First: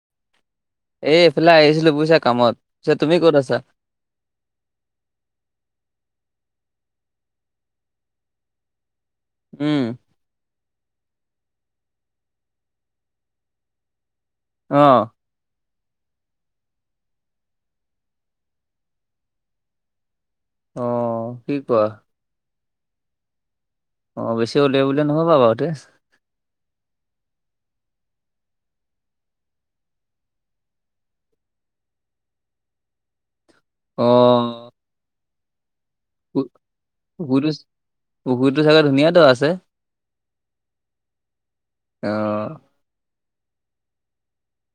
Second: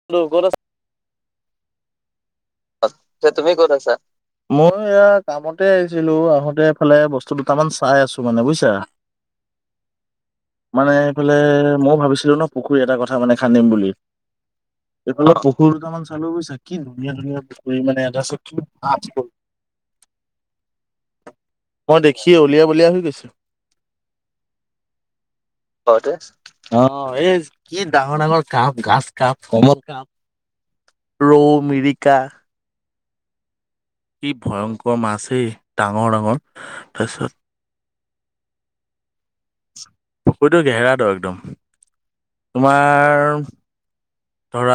[unintelligible] এ এইফালে আহিছিলো বুজিছা কামত তুমি ক'ত আছা মই এয়া কামতে আহিছিলো আহোঁতেফালে বস্তু দুটামান চাই আছো মানে বুজিছা [unintelligible] উম মানে এইফালে ময়ও ভাবিছিলো ন পুখুৰী এটা কথা মানে খান্দিম বুলি অ' এইাল পুহুৰ দুটামান চালো গৈছা কি ধুনীয়া ধুনীয়া মান এ চ আজ অ', কি কোৱা সি উলিয়া বলিয়া হৈ গৈছে অ', বেছি ওিয়াই বুলি নহয়বা বাৰুঁতে দে অ', এই কি ডাঙৰ ডাঙৰ কাপ গচ কাপ কল কাপ ৰৌ মিৰিকা অ কি ভয়ংকৰ মাছ হ ডাঙৰ ডাঙৰ তাৰপিছত পুকুৰটো পুকুৰটো চাগৈ ধুনীয়াাতো আছে পুকুৰীটো ঘেহেৰাটো একদম অ', তোমাৰ ধৰা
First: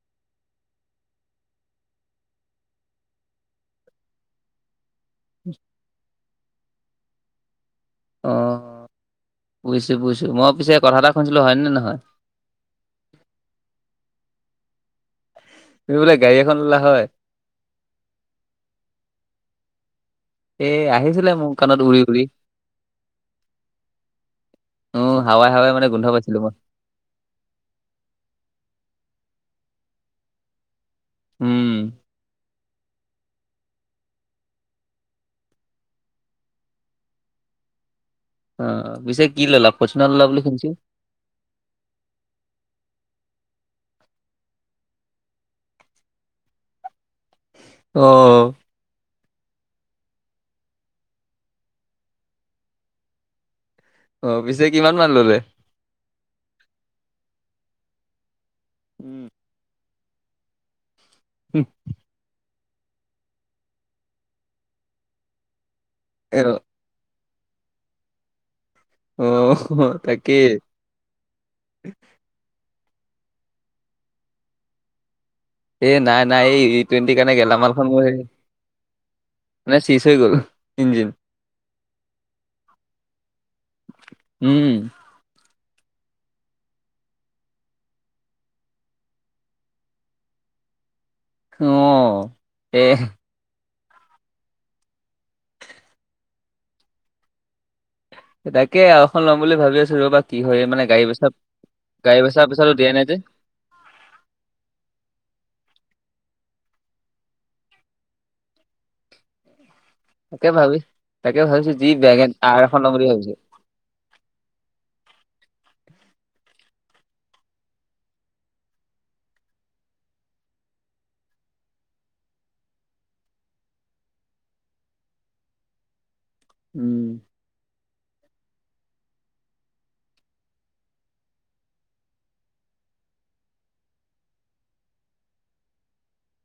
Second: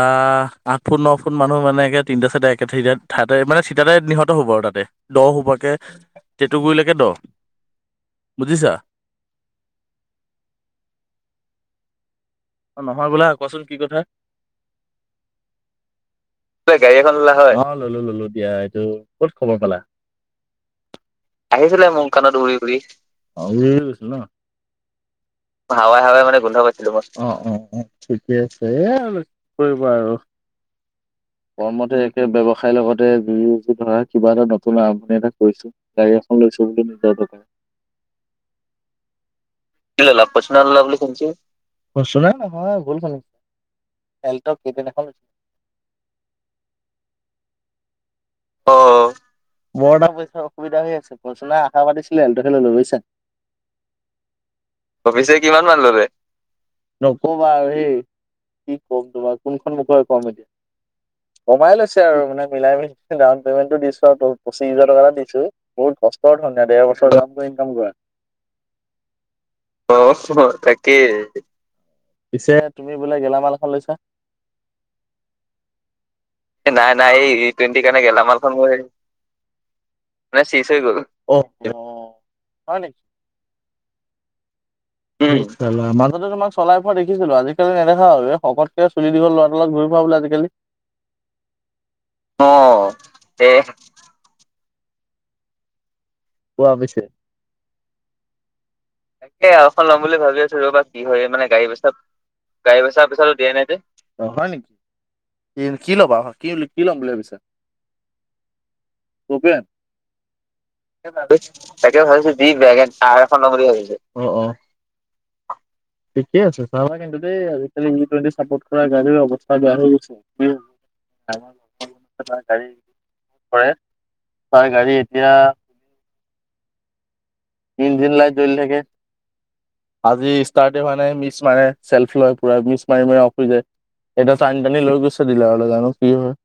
আঠ ফুট ন ফুট মানুহ মানে একে তিনিটা চাৰিটা একেি ঠাইতে মানে চিটাতে নিহত হ'ব আৰু তাতে দ হোপাকে টেঁটুগুৰিলৈকে দ বুজিছা অ', বুজিছোঁ বুজিছোঁ মই পিছে কথা এটা শুনিছিলোঁ হয়নে ন নহয় অ', নহয় বোলা কচোন কি কথা তুমি বোলে গাড়ী এখন বোলে ললা গাড়ী হয় এখন ওলা অ', ললো ললো দিয়া এইটো ক'ত খবৰ পালা এ আহিছিলে মোৰ কাণত আহিছিলে উৰি মোৰ কানত উৰি উৰি উৰি গৈ ন অ হাৱাই মানে হাৱাই গোন্ধ হাৱাই পাইছিলো মানে মই গোন্ধা অ', অ', ঠিকে আছে এ আৰু কৰিব আৰু উম কৰ্মতে একে ব্যৱসায় খাই লগতে বি ধৰা কিবা এটা নতুন আৰম্ভণি এটা কৰিছো গাড়ী এখন লৈছো ব বুলি নিজৰ দকাৰে অ', পিছে কি ললা ফৰ্চুনাৰ ললা [unintelligible] বুলি শুনিছো নহয় ভুল শুনিচা আলটো কেতেন এখন অ' অ', মোৰ এটা পইচা অসুবিধা হৈ আছে পচনা আশা পাতিছিলেহেনতো খে ললো বুজছা অ', পিছে কিমান মান পিছে ললে কিমান ললে নকবা সেই কি কম উম তোমাৰ কোনখন মুখে কম এতিয়া সোমাই লৈছে আৰু মানে মিলাই মিলি ডাউন পেমেণ্টো দিছো আৰু পচিশ হাজ টকা এটা দিছো বহুত অ কষ্টৰ ধনীয়া ডৰ বছৰাম ইনকাম কৰা অ তাকেই অ', তাকেই পিছে তুমি বোলে গেলামাল এখন লৈছা এ নাই নাই এই ই টুৱেণ্টিৰ কাৰণে মোৰ সেইকাৰণে হেৰি গেলামালখন ম মানে চিজ হৈ গ'ল মানে শেচ হৈ গল ইঞ্জিন হয় নেকি? [inaudible] উম মাজতে তোমাক চলাই পোৱা দেখিছিলো আজিকালি নেদেখা আৰু এই শকতকে চুলি দীঘল ল'ৰা অ', লগ ঘূৰি পাবোলৈ আজিকালি অ', এ দে কোৱা পিছে তাকে আৰু এখন ল'ম তাকে, বুলি আও ভাবি এখন আছো ল'ম বুলি ৰ'বা কি ভাবি আছো হয় ৰবা, মানে কি গাড়ী হয় বেচা মানে গাড়ী বেচা, গাড়ী বেচা পইচাটো গাড়ী দিয়া বেচা নাই যে পইচাটো দিয়াই নাই যে, অ', হয় নেকি! কি কি ল'বা কি কি লম বুলি ভাবিছা? ভূপেন? তাকে ভাবি তাকে ভাবিছো [unintelligible] যি তাকে ভাবিছো বেগেন যি আৰ এখন বেগে ল'ম বুলি থাৰ ভাবিছো এখন লম বুলি ভাবিছোঁ। অ', অ'। ঠিকে আছে। চাবা কিন্তু দেই, আজিকালি ই টুৱেণ্টি চাপৰ্ট কৰা গাড়ীৰ অৱস্থা বেয়া হৈ গৈছে। উ, [unintelligible] গাড়ী। কৰে। তাৰ গাড়ী এতিয়া উ। ইঞ্জিন লাই জ্বলি থাকে। আজি ষ্টাৰ্টে হোৱা নাই মিছ মাৰে, চেল্ফ লয় পোৰা, মিছ মাৰি মাৰি অফ হৈ যায়। সেইদিনা টানি টানি লৈ গৈছে ডিলাৰলৈ জানো, কি হয়!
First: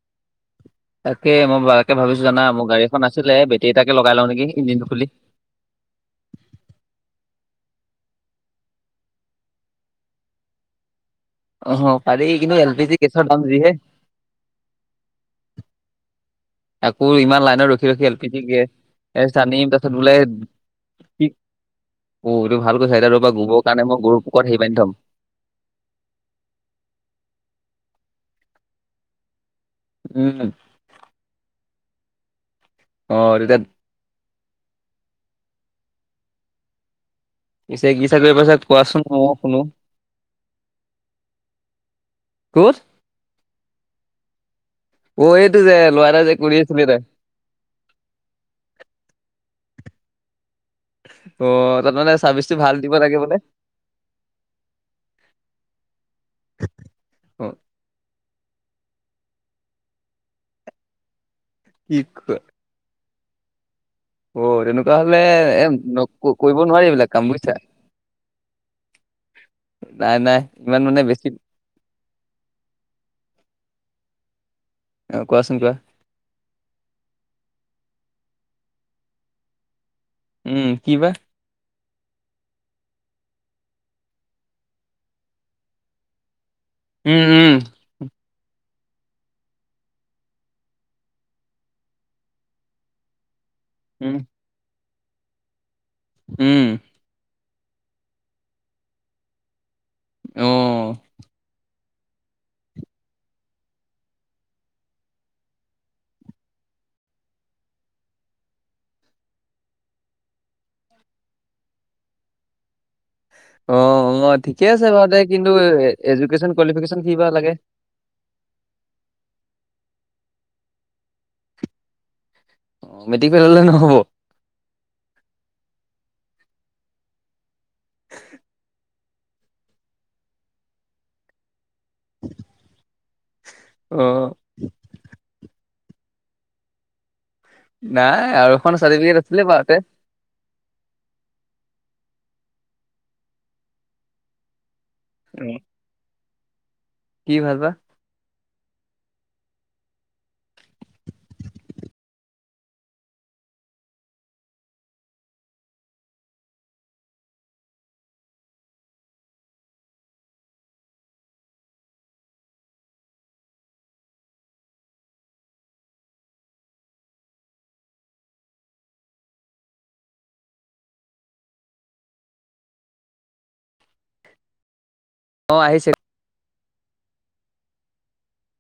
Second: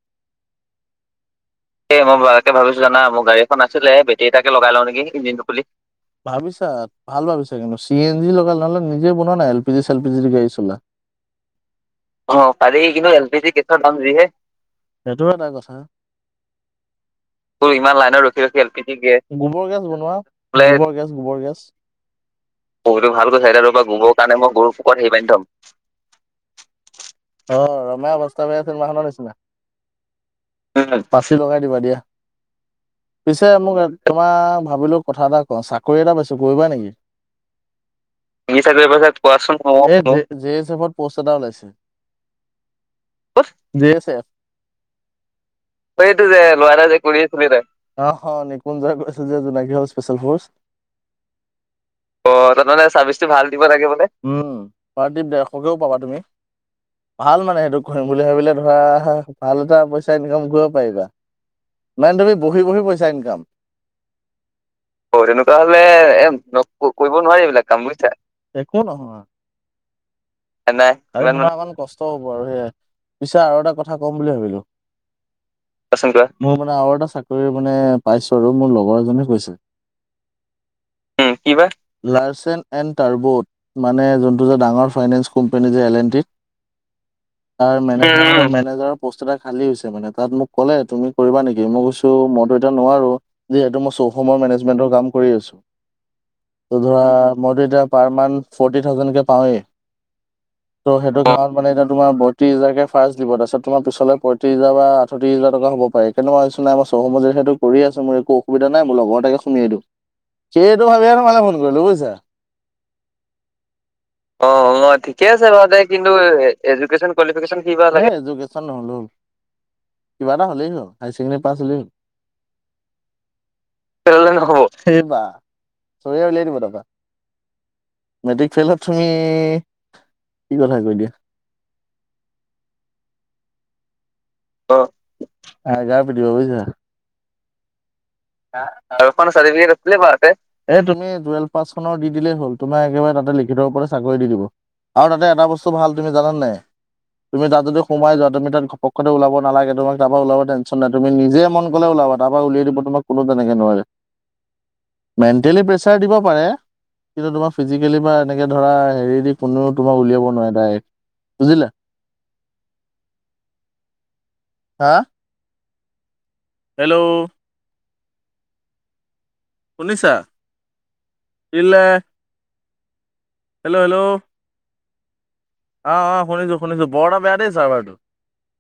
তাকে মই তাকে এ, মই ভাবিছো জানা বেয়াকে মোৰ ভাবিছো গাড়ী জানা, এখন মোৰ আছিলে গাড়ী এখন বেটেৰী এটাকে আছিলে, লগাই লওঁ বেটেৰী নেকি এটাকে লগাই ইঞ্জিনটো লওঁ নেকি! খুলি ইঞ্জিন টো খুলি। ভাবিছা, ভাল ভাবিছা কিন্তু, চি এন জি লগা নহ'লে নিজে বনোৱা না এল পি জি চেল পি জিৰ গাড়ী চলা। অ', পাৰি অ', কিন্তু এল পাৰি। পি জি কিন্তু গেছৰ এল পি দাম জি যিহে গেছৰ দাম যিহে। সেইটো এটা কথা। আকৌ ইমান লাইনত কৌ, ৰখি ইমান এল লাইনত পি জি ৰখি ৰখি এল পি জি গেছ, আনিম গোবৰ গেছ তাৰপিছত বোলে বনোৱা। [unintelligible] গেছ, কি গোবৰ গেছ। অ', এইটো ভাল কৈছা এতিয়া গৰুতো ৰ'বা ভালকৈ গোবৰৰ চাইদৰ কাৰণে পৰা মই গোবৰ গৰুৰ কাৰণে পুকৰত হেৰি মই বান্ধি গৰু থ'ম [unintelligible] হেৰি বান্ধি থম। অ', ৰমা অৱস্থা বেয়া চিনেমা খনৰ নিচিনা। উ, উ। উ, উ। পাচি লগাই দিবা দিয়া। অ পিছে তেতিয়া মোক তোমাৰ ভাবিলো কথা এটা কওঁ, চাকৰি এটা পাইছো কৰিবা নেকি? পিছে কি চাকৰি [unintelligible] কি চাকৰি পাইছা মইও শুনো কোৱাছোন ময়ো শুনো। এ বি এচ এফত পষ্ট এটা ওলাইছে। ক'ত ক'ত? B S F. অ এইটো যে অ', ল'ৰা এটা এইটো যে কৰি ল'ৰা আছিলে এটাই যে তাই কৰি আ [unintelligible] অহ হ নিকুঞ্জয় কৈছিল যে জোনাকী হাউচ স্পেচিয়েল ফৰ্চ। অ তাত মানে অ', চাৰ্ভিচটো ভাল তাতমানে দিব লাগে চাৰ্ভিচটো বোলে ভাল দিব লাগে বোলে। উ, পাৰ দেত ডেৰশ কেও পাবা তুমি। ভাল অ মানে সেইটো কৰিম বুলি ভাবিলে, ধৰা ভাল এটা পইচা ইনকাম কৰিব পাৰিবা। কি মানে তুমি কোৱা? বহি বহি পইচা ইনকাম। অ তেনেকুৱা হলে অ', তেনেকুৱা হ'লে, নক এ, কৰিব ন নোৱাৰি এইবিলাক ক-কৰিব কাম নোৱাৰি বুজিছা এইবিলাক কাম বুইছা। একো নহয়। নাই নাই ইমান এনে মানে বেছি কিমান, [unintelligible] কষ্ট। কষ্ট হ'ব আৰু সেয়াই। পিছে আৰু এটা কথা কম বুলি ভাবিলো। অ', কোৱাচোন কোৱা। কোৱাচোন কোৱা। মোৰ মানে আৰু এটা চাকৰি মানে পাইছো আৰু মোৰ লগৰ এজনে কৈছে। উ, কি বা? কি বা? Larsen and Toubro. মানে জোনটো যে ডাঙৰ ফাইনেন্স কোম্পানী যে এল এন টিত। উ, উ। তাৰ মেনেজাৰৰ মেনেজাৰৰ পষ্ট এটা খালী হৈছে মানে তাত মোক ক'লে, তুমি কৰিবা নেকি মই কৈছো ত' মইতো এতিয়া নোৱাৰো, যিহেতু মই উম চৌহমৰ মেনেজমেন্টৰ কাম কৰি আছো। উ। ত ধৰা মইতো এতিয়া পাৰ মান্থ ফৰ্টি থাউজেণ্ড কে পাওঁৱেই। অ ত' সেইটো কাৰণত মানে এতিয়া তোমাৰ ব ত্ৰিছ হাজাৰকে ফাৰ্ষ্ট দিব। তাইছত তোমাৰ পিছলৈ পঁয়ত্ৰিশ হাজাৰ বা আঠত্ৰিশ হাজাৰ টকা হ'ব পাৰে। সেইকাৰণে মই ভাবিছো নাই মই চৌহমত যিহেতু কৰি আছো মোৰ একো অসুবিধা নাই, মোৰ লগৰ এটাকে সোমিয়াই দিওঁ। সেইটো ভাবিয়ে তোমালে ফোন কৰিলো বুজিছা? অ [inaudible] অ', ঠিকে আছে অ', বাৰু দে ঠিকে আছে কিন্তু বাৰু দে কিন্তু, এডুকেশ্যন কোৱালিফিকেশ্যন এডুকেশ্বন কি বা লাগে কোৱালিফিকেচন কি? কিবা লাগে? হে এডুকেশ্বন নহ'লেও হ'ব। কিবা এটা হ'লেই হ'ল, হাইয়াৰ ছেকেণ্ডৰী পাছ হ'লেই হ'ল। মেট্ৰিক ফেল হ'লে নহ'ব? নহব এইব চৰিয় উলিয়াই দিব তাৰপৰা মেট্ৰিক ফেইলত তুমি কি কথা কৈ দিয়া অ', আহ গা পিটিব বুজিছা ন [unintelligible] [unintelligible] বাৰতে এই তুমি টুৱেল্ভ পাছখনৰ দি দিলেই হ'ল তোমাৰ একেবাৰে তাতে লিখিতৰ ওপতে চাকৰি দি দিব। আৰু তাচে এটা বস্তু ভাল তুমি জানান নে কি তুমি ভাল তাত বা যদি সোমাই যোৱা তম তাত পক্ষ ও নালাগে তম তাৰ ওাব টন নাই তুম নিজে মন'লে ওলাব তাৰ পৰা উলিয়াই দিব তোমাক কোনো তেনেকে নোৱাৰে মেণ্টেলি প্ৰেচাৰ দিব পাৰে কিন্তু তোমাৰ ফিজিকেলি বা এনেকে ধৰা হেৰি দি কোনেও তোমাক উলিয়াব নোৱাৰে ডাইৰেক্ট বুজিলে হা হেল্ল' শুনিছা হেল্ল' হেল্ল' অ', আহ অ', শুনিছো, শুনিছো, বৰ এটা বেয়া দেই চাৰ্ভাৰটো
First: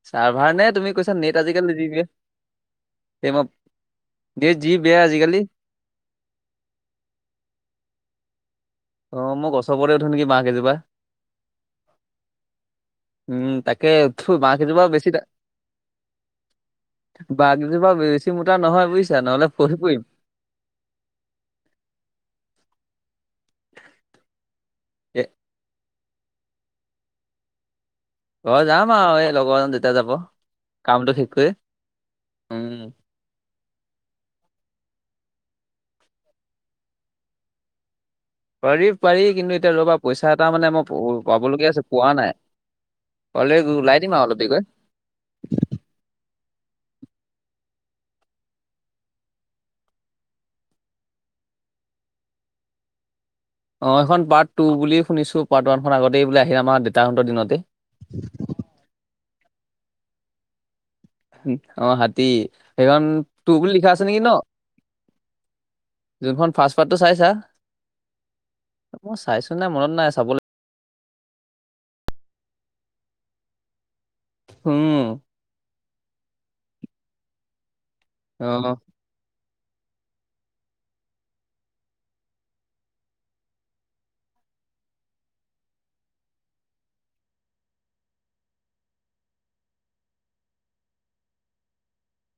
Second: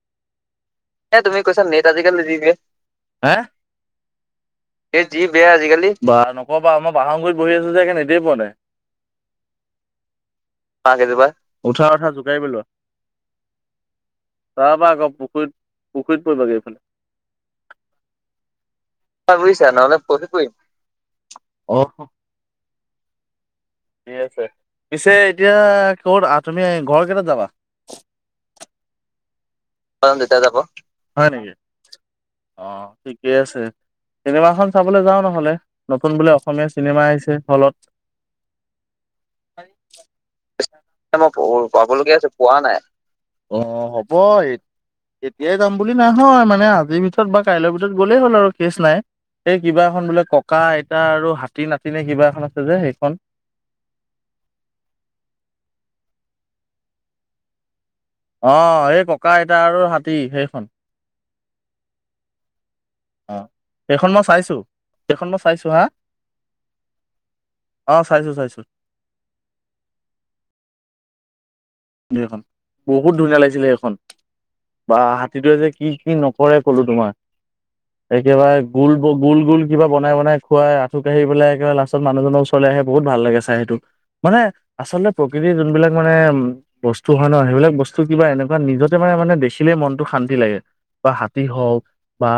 চাৰ্ভাৰ নে তুমি কৈছা এ নেট তুমি কৈছা, আজিকালি নেট বেয়া আজিকালি যি এই মই নেট যি বেয়া এ যি আজিকালি বেয়া আজিকালি বা নকবা মই বাহৰ গুৰিত বহি আছো যে নেতে পোৱা নাই অ', মই গছৰতে উঠো নেকি বাঁহ কেইজোপা কেইজোপা উঠা উঠা জোকাৰি পেলোৱা উম তাকে থু বাঁহ কেইজোপা তাৰপৰা, বেছি আকৌ পুখুৰীত পুখুৰীত পৰিব গে এফালে বাহ কেজোপা বেছি মুটা নহয় বুজিছা নহ'লে পৰি নহলে পৰিম খহি পৰী আহ ঠিক আছে পিছে এ এতিয়া কত আহ তুমি ঘৰ কেইটাত যাবা ঘৰ যাম আৰু, লগৰ আহিলে তেতিয়া যাব হয় নেকি অ' উম ঠিকে আছে চিনেমাখন চাবলৈ যাওঁ নহলে নতুন বোলে অসমীয়া চিনেমা আহিছে হলত পাৰি পাৰি কিন্তু এতিয়া ৰ'বা পইচা এটা মানে মই পাবলগীয়া আছে পোৱা নাই হলে অ ওলাই দিম আৰু হ'ব দেৰিকৈ এতিয়াই যাম বুলি নহয় মানে আজিৰ ভিতৰত বা কাইলৈৰ ভিতৰত গ'লেই হ'ল আৰু কেছ নাই এই কিবা এখন বোলে ককা আইতা আৰু হাতী নাতিনে কিবা এখন আছে যে সেইখন অ' এইখন পাৰ্ট টু বুলি শুনিছো পাৰ্ট ওৱানখন আগতেই বোলে আহিম আমাৰ দেউতাহঁতৰ দিনতে অ', এই ককা আইতা আৰু হাতী সেইখন অ', হাতী সেইখন অ তোৰ বুলি লিখা আছে সেইখন নেকি মই ন চাইছো সেইখন মই চাইছো হা যোনখন ফাষ্ট পাৰটো চাইছা অ চাইছো চাইছো মই, চাইছো নাই মনত নাই চাবলৈ বহুত ধুনীয়া লাগিছিলে সেইখন উম বা হাত কি, কি, নকৰে কলো তোমাৰ অ একেবাৰে গোল গোল গোল কিবা বনাইনাই খুৱাই আঁঠ কাঢ়ি পেলাইে লাষ্টত মানুহজনৰ ওচৰলৈ আহে বহুত ভাল লাগে চাই। মানে আচলতে প্ৰকৃতিৰ যোনবিলাক মানে বস্তু হয় ন সেইবিলাক বস্তু কিবা এনেকুৱা নিজতে মানে মানে দেখিলে মনটো শান্তি লাগে বা হাতী হওক বা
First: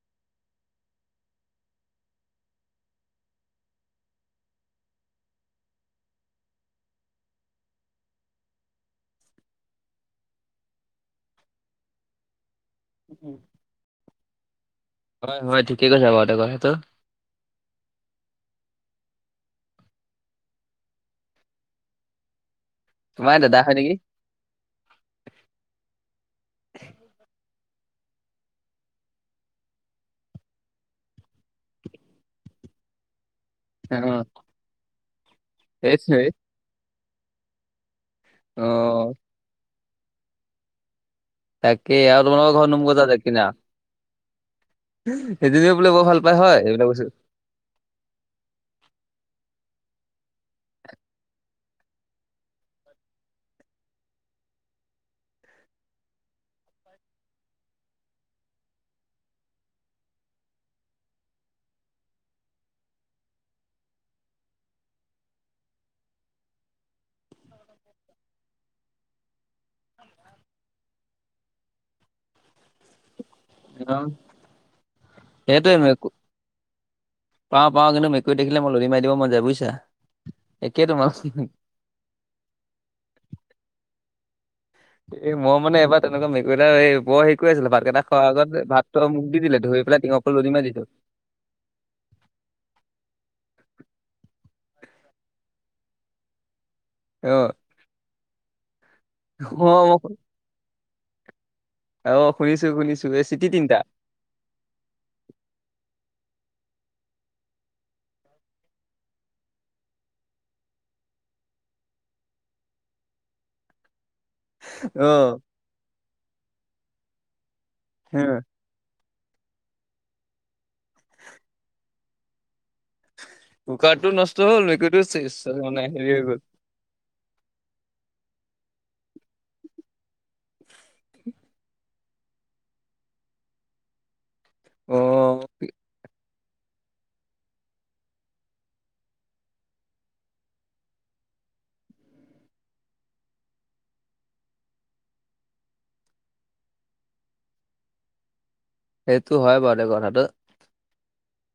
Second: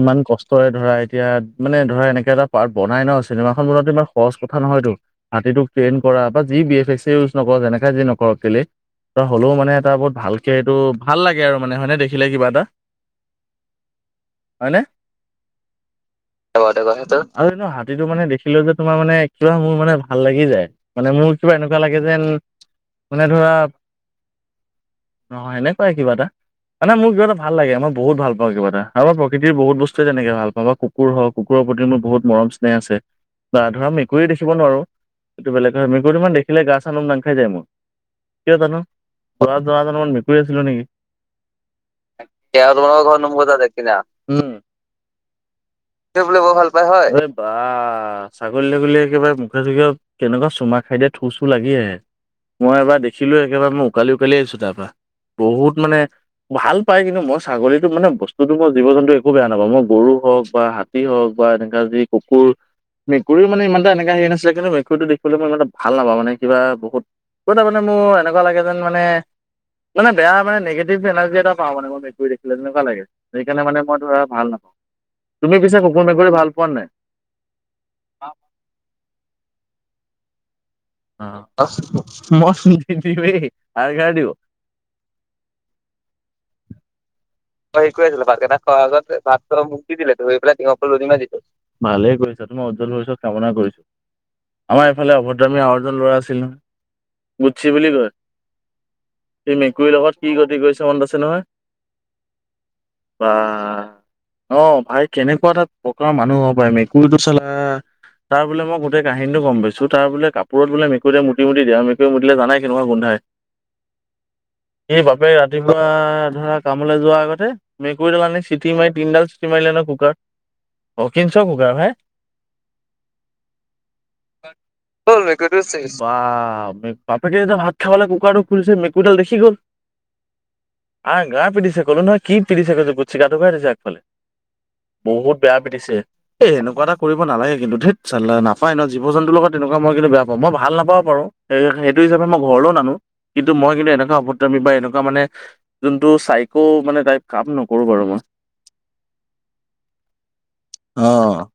ইমান কষ্টৰে ধৰা এতিয়া মানে ধৰা এনেকে এটা পাৰ্ট বনাই ন চিনেমাখন বনুৱাটো ইমান সহজ কথা নহয়তো হাতীটোক ট্ৰেইন কৰা বা যি বিফ ইউজ নক যেনেকে যি নকৰক হ'লেও মানে এটা বহুত ভালকে এইটো ভাল লাগে আৰু মানে হয়নে দেখিলে কিবা এটা উম [inaudible] হয়নে হয়, হয় ঠিকে কৈছা বাৰু, দে কয় সেইটো আগতে কথাটো। আৰু নো হাতীটো মানে দেখিলো যে তোমাৰ মানে কিবা মোৰ মানে ভাল লাগি যায় মানে মোৰ কিবা এনেকুৱা লাগে যেন মানে তোমাৰ ধৰা দাদা হয় নেকি নহয় এনেকুৱাই কিবা এটা মানে মোৰ কিবা এটা ভাল লাগে মই বহুত ভালা কিবা এ আৰু মই প্ৰকৃতি বহুতো বস্তুে তেনেক ভাল পাওঁ বা কুকুৰ হওক কুকুৰৰ প্ৰতি মোৰ বহুত মৰম স্নেহ আছে বা ধৰা অ মেকুৰী দেখিব নোৱাৰো এইটো বেলেগ ধৰ মেকুৰীটো সেইটোৱেই ইমান দেখিলে গা চা নোম দাং খাই যায় মোৰ কিয় অ জানো যোৱা জনমত মেকুৰী আছিলো নেকি তাকে আৰু তোমালোকৰ ঘৰত নোম গজা [unintelligible] সেইজন বোলে বৰ ভাল পায় হয় এইবিলাক বস্তু বা ছাগলী ছাগলীয়ে একেবাৰে মুখে চুখে কেনেকুৱা চুমা খাই দিয়ে থু চু লাগি আহে মই এবাৰ দেখিলো একেবাৰে মই উকালি উকালি আহিছো তাৰ পৰা বহুত মানে ভাল পাই কিন্তু মই ছাগলীতো মানে বস্তুতো মই জীৱ জন্তু একো বেয়া নাপাওঁ মই গৰু হওক বা হাতী হওক বা এনেকা যদি কুকুৰ মেকুৰী মানে ইমান এনেকা হেৰি নাছিল কিন্তু মেুৰীটো দেখিবলৈ মই ইমানটা ভাল নাপা মানে কিবা বহুত তাৰমানে মোৰ এনেকুৱা লাগে যেন মানে মানে বেয়া মানে নিগেটিভ এনাৰজি এটা পাও মানে মেকুৰি দেখিলে তেনেকুৱা লাগে সেইকাৰণে মানে অ মই ধৰা ভাল নাপাওঁ তুমি পিছো কুকুৰ মেকুৰী ভাল পোৱা নাই পাও পাও কিন্তু মেকুৰি দেখিলে মোৰ লদী মাৰি দিব মন যায় বুজিছা একে তোমা [unintelligible] এই মই মানে এবাৰ তেনেকা অ', হেৰি কৰি আছিলো ভাতকেইটা খোৱাৰ আগত দিলে ভাতটো ধৰি মোক দি পেলাই দিলে টিঙৰ পৰা লৰি ভালে মাৰি কৰিছা দিলো তোমাৰ উজ্জ্বল ভৱিষ্যত কামনা কৰিছো। আমাৰ ইফালে অভদ্ৰামী আৰু এজন ল'ৰা আছিল নহয়। অ গুটছি বুলি কয়, সি অ মেকুৰীৰ মই লগত কি গতি কৰিছে মনত আছে নহয়। অ', শুনিছো শুনিছো। এই বা, চিটি তিনিটা অ', ভাই কেনেকুৱা এটা প্ৰকাৰৰ মানুহ হ ব পাৰে মেকুৰীটো চালা। তাৰ বোলে মই গোটেই কাহিনটো গম পাইছো তাৰ বোলে কাপোৰত বোলে মেকুৰীয়ে মুতি মুুতি দিয়ে আৰু মেকুৰী মুতিলে জানাই কেনেকুৱা গোন্ধাই। সে বাপেক ৰাতিপুৱা ধৰা কামলৈ যোৱাৰ আগতে মেকুৰীডাল অ আনি চিটি মাৰি তিনডাল চিটি মাৰিলে ন কুকাৰত, অক্ষিঞ্চ কুকাৰ হে কুকাৰটো নষ্ট হ'ল মেকুৰীটো চেচ মানে হেৰি হৈ গ'ল [unintelligible] বাপেকে যেতিয়া ভাত খাবলে কুকাৰ টো খুলিছে মেকুৰীডাল দেখি গল। আ কি পিতিছে গুৎসুক আঁঠু কঢ়াই থৈছে আগ ফালে বহুত অ' বেয়া পিন্ধিছে। এই সেনেকুৱা এটা কৰিব নালাগে কিন্তু ঠেটহ চালা নাপায় ন জীৱ-জন্তুৰ লগত তেনেকুৱ মই কিন্তু বেয়া পাওঁ মই ভাল নাপাবও পাৰো। সে সেইটো হিচাপে মই ঘৰলৈও নানো, কিন্তু মই কিন্তু এনেকুৱা অপদত্ৰমী বা এনেকুৱা মানে এইটো চাইকো মানে তাই কাম নকৰো বাৰু মই। সেইটো হয় বাৰু দে কথাটো। অ'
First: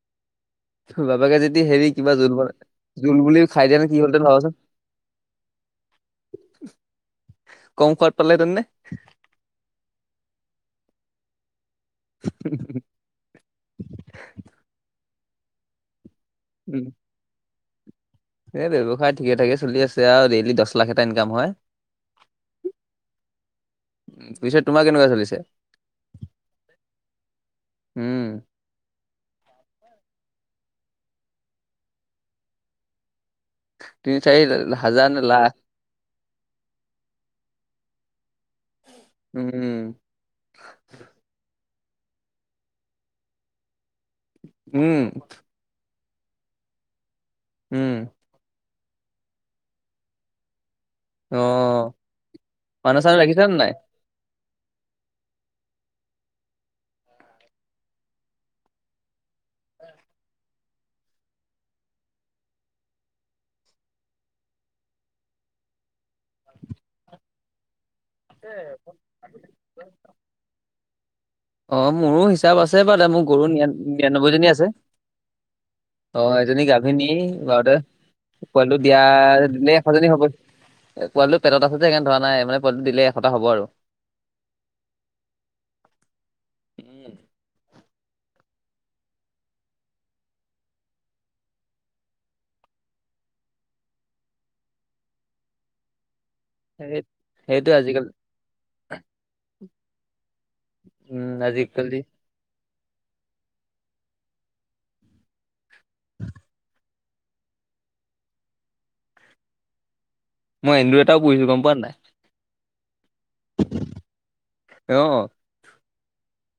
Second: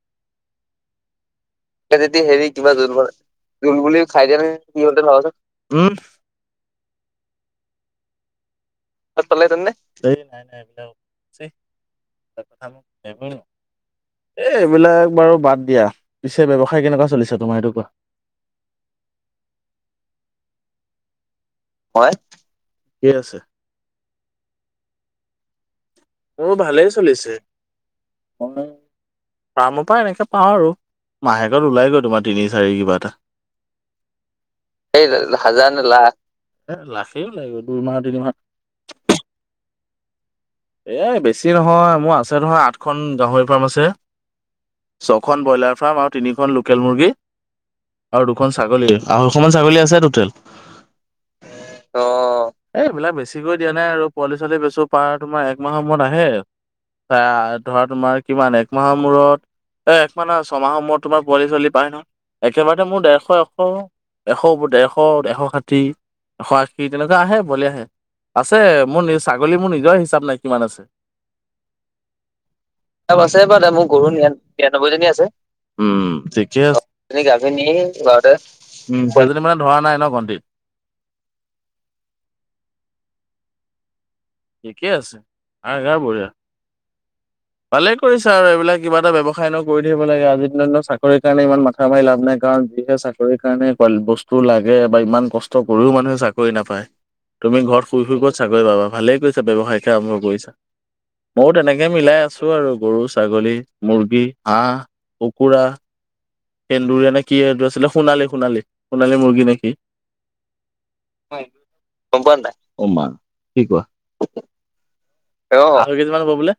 তোৰ বাপাকে যদি হেৰি কিবা যদি জোল ব হেৰি কিবা বনাই জোল বুলি খাই জোল দিয়া বুলি হয় খাই দিয়া ভাবাচোন। নহয় কি হ'লহেঁতেন ভাবাচোন। উম। কম খোৱাদ পালে হেতেন নে। [inaudible] এ এইবিলাক বাৰু বাদ দিয়া, পিছে ব্যৱসায় কেনেকুৱা চলিছো তোমাৰ এইটো কোৱা। এ ব্যৱসায় ঠিকে-ঠাকে চলি আছে আৰু ডেইলি দশ লাখ এটা ইনকাম হয়। হয়, ঠিক আছে। উম পিছত তোমাৰ কেনেকুৱা চলিছে। মোৰ ভালেই চলিছে উম ফ্ৰামৰ পৰা এনেকে পাওঁ আৰু, মাহেকত ওলাই গৈ তোমাৰ তিনি-চাৰি কিবা এটা। তিনি-চাৰি এই হাজাৰ নে লাখ। হাজাৰ লাখ, এ লাখেই লাগিব দুইমাহ তিনিমাহ উম। এ বেছি নহয় মোৰ আছে নহয় আঠখন গাহৰি ফাৰ্ম আছে। উম ছখন ব্ৰইলাৰ ফাৰ্ম আৰু তিনিখন লোকেল মুৰ্গী। উম। আৰু দুখন ছাগলী আৰু এখমান ছাগলী আছে টুটেল। অ অ এই মানুহ এইবিলাক চানুহ ৰাখিছা নে বেছিকৈ দিয়া নাই আৰু পোৱালি ছোৱালি লৈছো পাৰ তোমাৰ একমাহৰ মূৰত আহে, ধৰা তোমাৰ কিমান একমাহৰ মূৰত [unintelligible] ছমাহৰ মূৰত তোমাৰ পোৱালি ছোৱালী পায় ন। একেবাৰতে মোৰ ডেৰশ এশ, এশ, ডেৰশ, এশ ষাঠি। [unintelligible] আছে মোৰ নি ছাগলী মোৰ নিজৰ হিচাপ নাই কিমান আছে। অ মোৰো হিচাপ আছে বাৰ দা মোৰ আছে গৰু নিৰা বাৰু মোৰ গৰু নিৰান্নব্বৈ জনী আছে। বিৰান্নব্বৈজনী আছে। উম অ ঠিকে এজনী আছে। গাভিনী গাভিনী বাৰুতে, বাৰুতে পোৱালিটো দিয়া উম সেইজনী মানে দিল ধৰা নাই ন এশজনী হব গন্তিত পোৱালিটো পেটত আছে যে সেইকাৰণে ধৰা নাই মানে পোৱালিটো দিলে এশটা হ'ব আৰু। ঠিকে আছে, আ হা বঢ়িয়া, উম, পালে কৰিছে আৰু এইবিলাক কিবা এটা ব্যৱসায় নো কৰি থৰি লাগে আজিৰ দিনত চাকৰি কাৰণে ইমান মাথা মাৰি লাভ নাই কাৰণ যিহে চাক চাকৰিৰ কাৰণে কোৱ বস্তু লাগে বা ইমান কষ্ট কৰিও মানুহে চাক কৰি নাপায় সেই তুমি সেইটোৱে ঘৰত শুই আজিকালি শুই ক'ত ছাগলৰি পাবা ভালে ্য়ৱসায়ে আৰম্ভ কৰিছা উম ময়ো তেনেকে আজিকালি মিলাই খাই আছো আৰু গৰু ছাগলী মুৰ্গী হাঁহ কুকুৰা েন্দুুৰ নে কি এই আছিল সোণালী সোণালী সোণালী মুৰ্গী নেকি মইন্দুৰ এটাও প়িো গম পোৱা নাই কপ োৱা অ অ আ কেই মান হব বোলে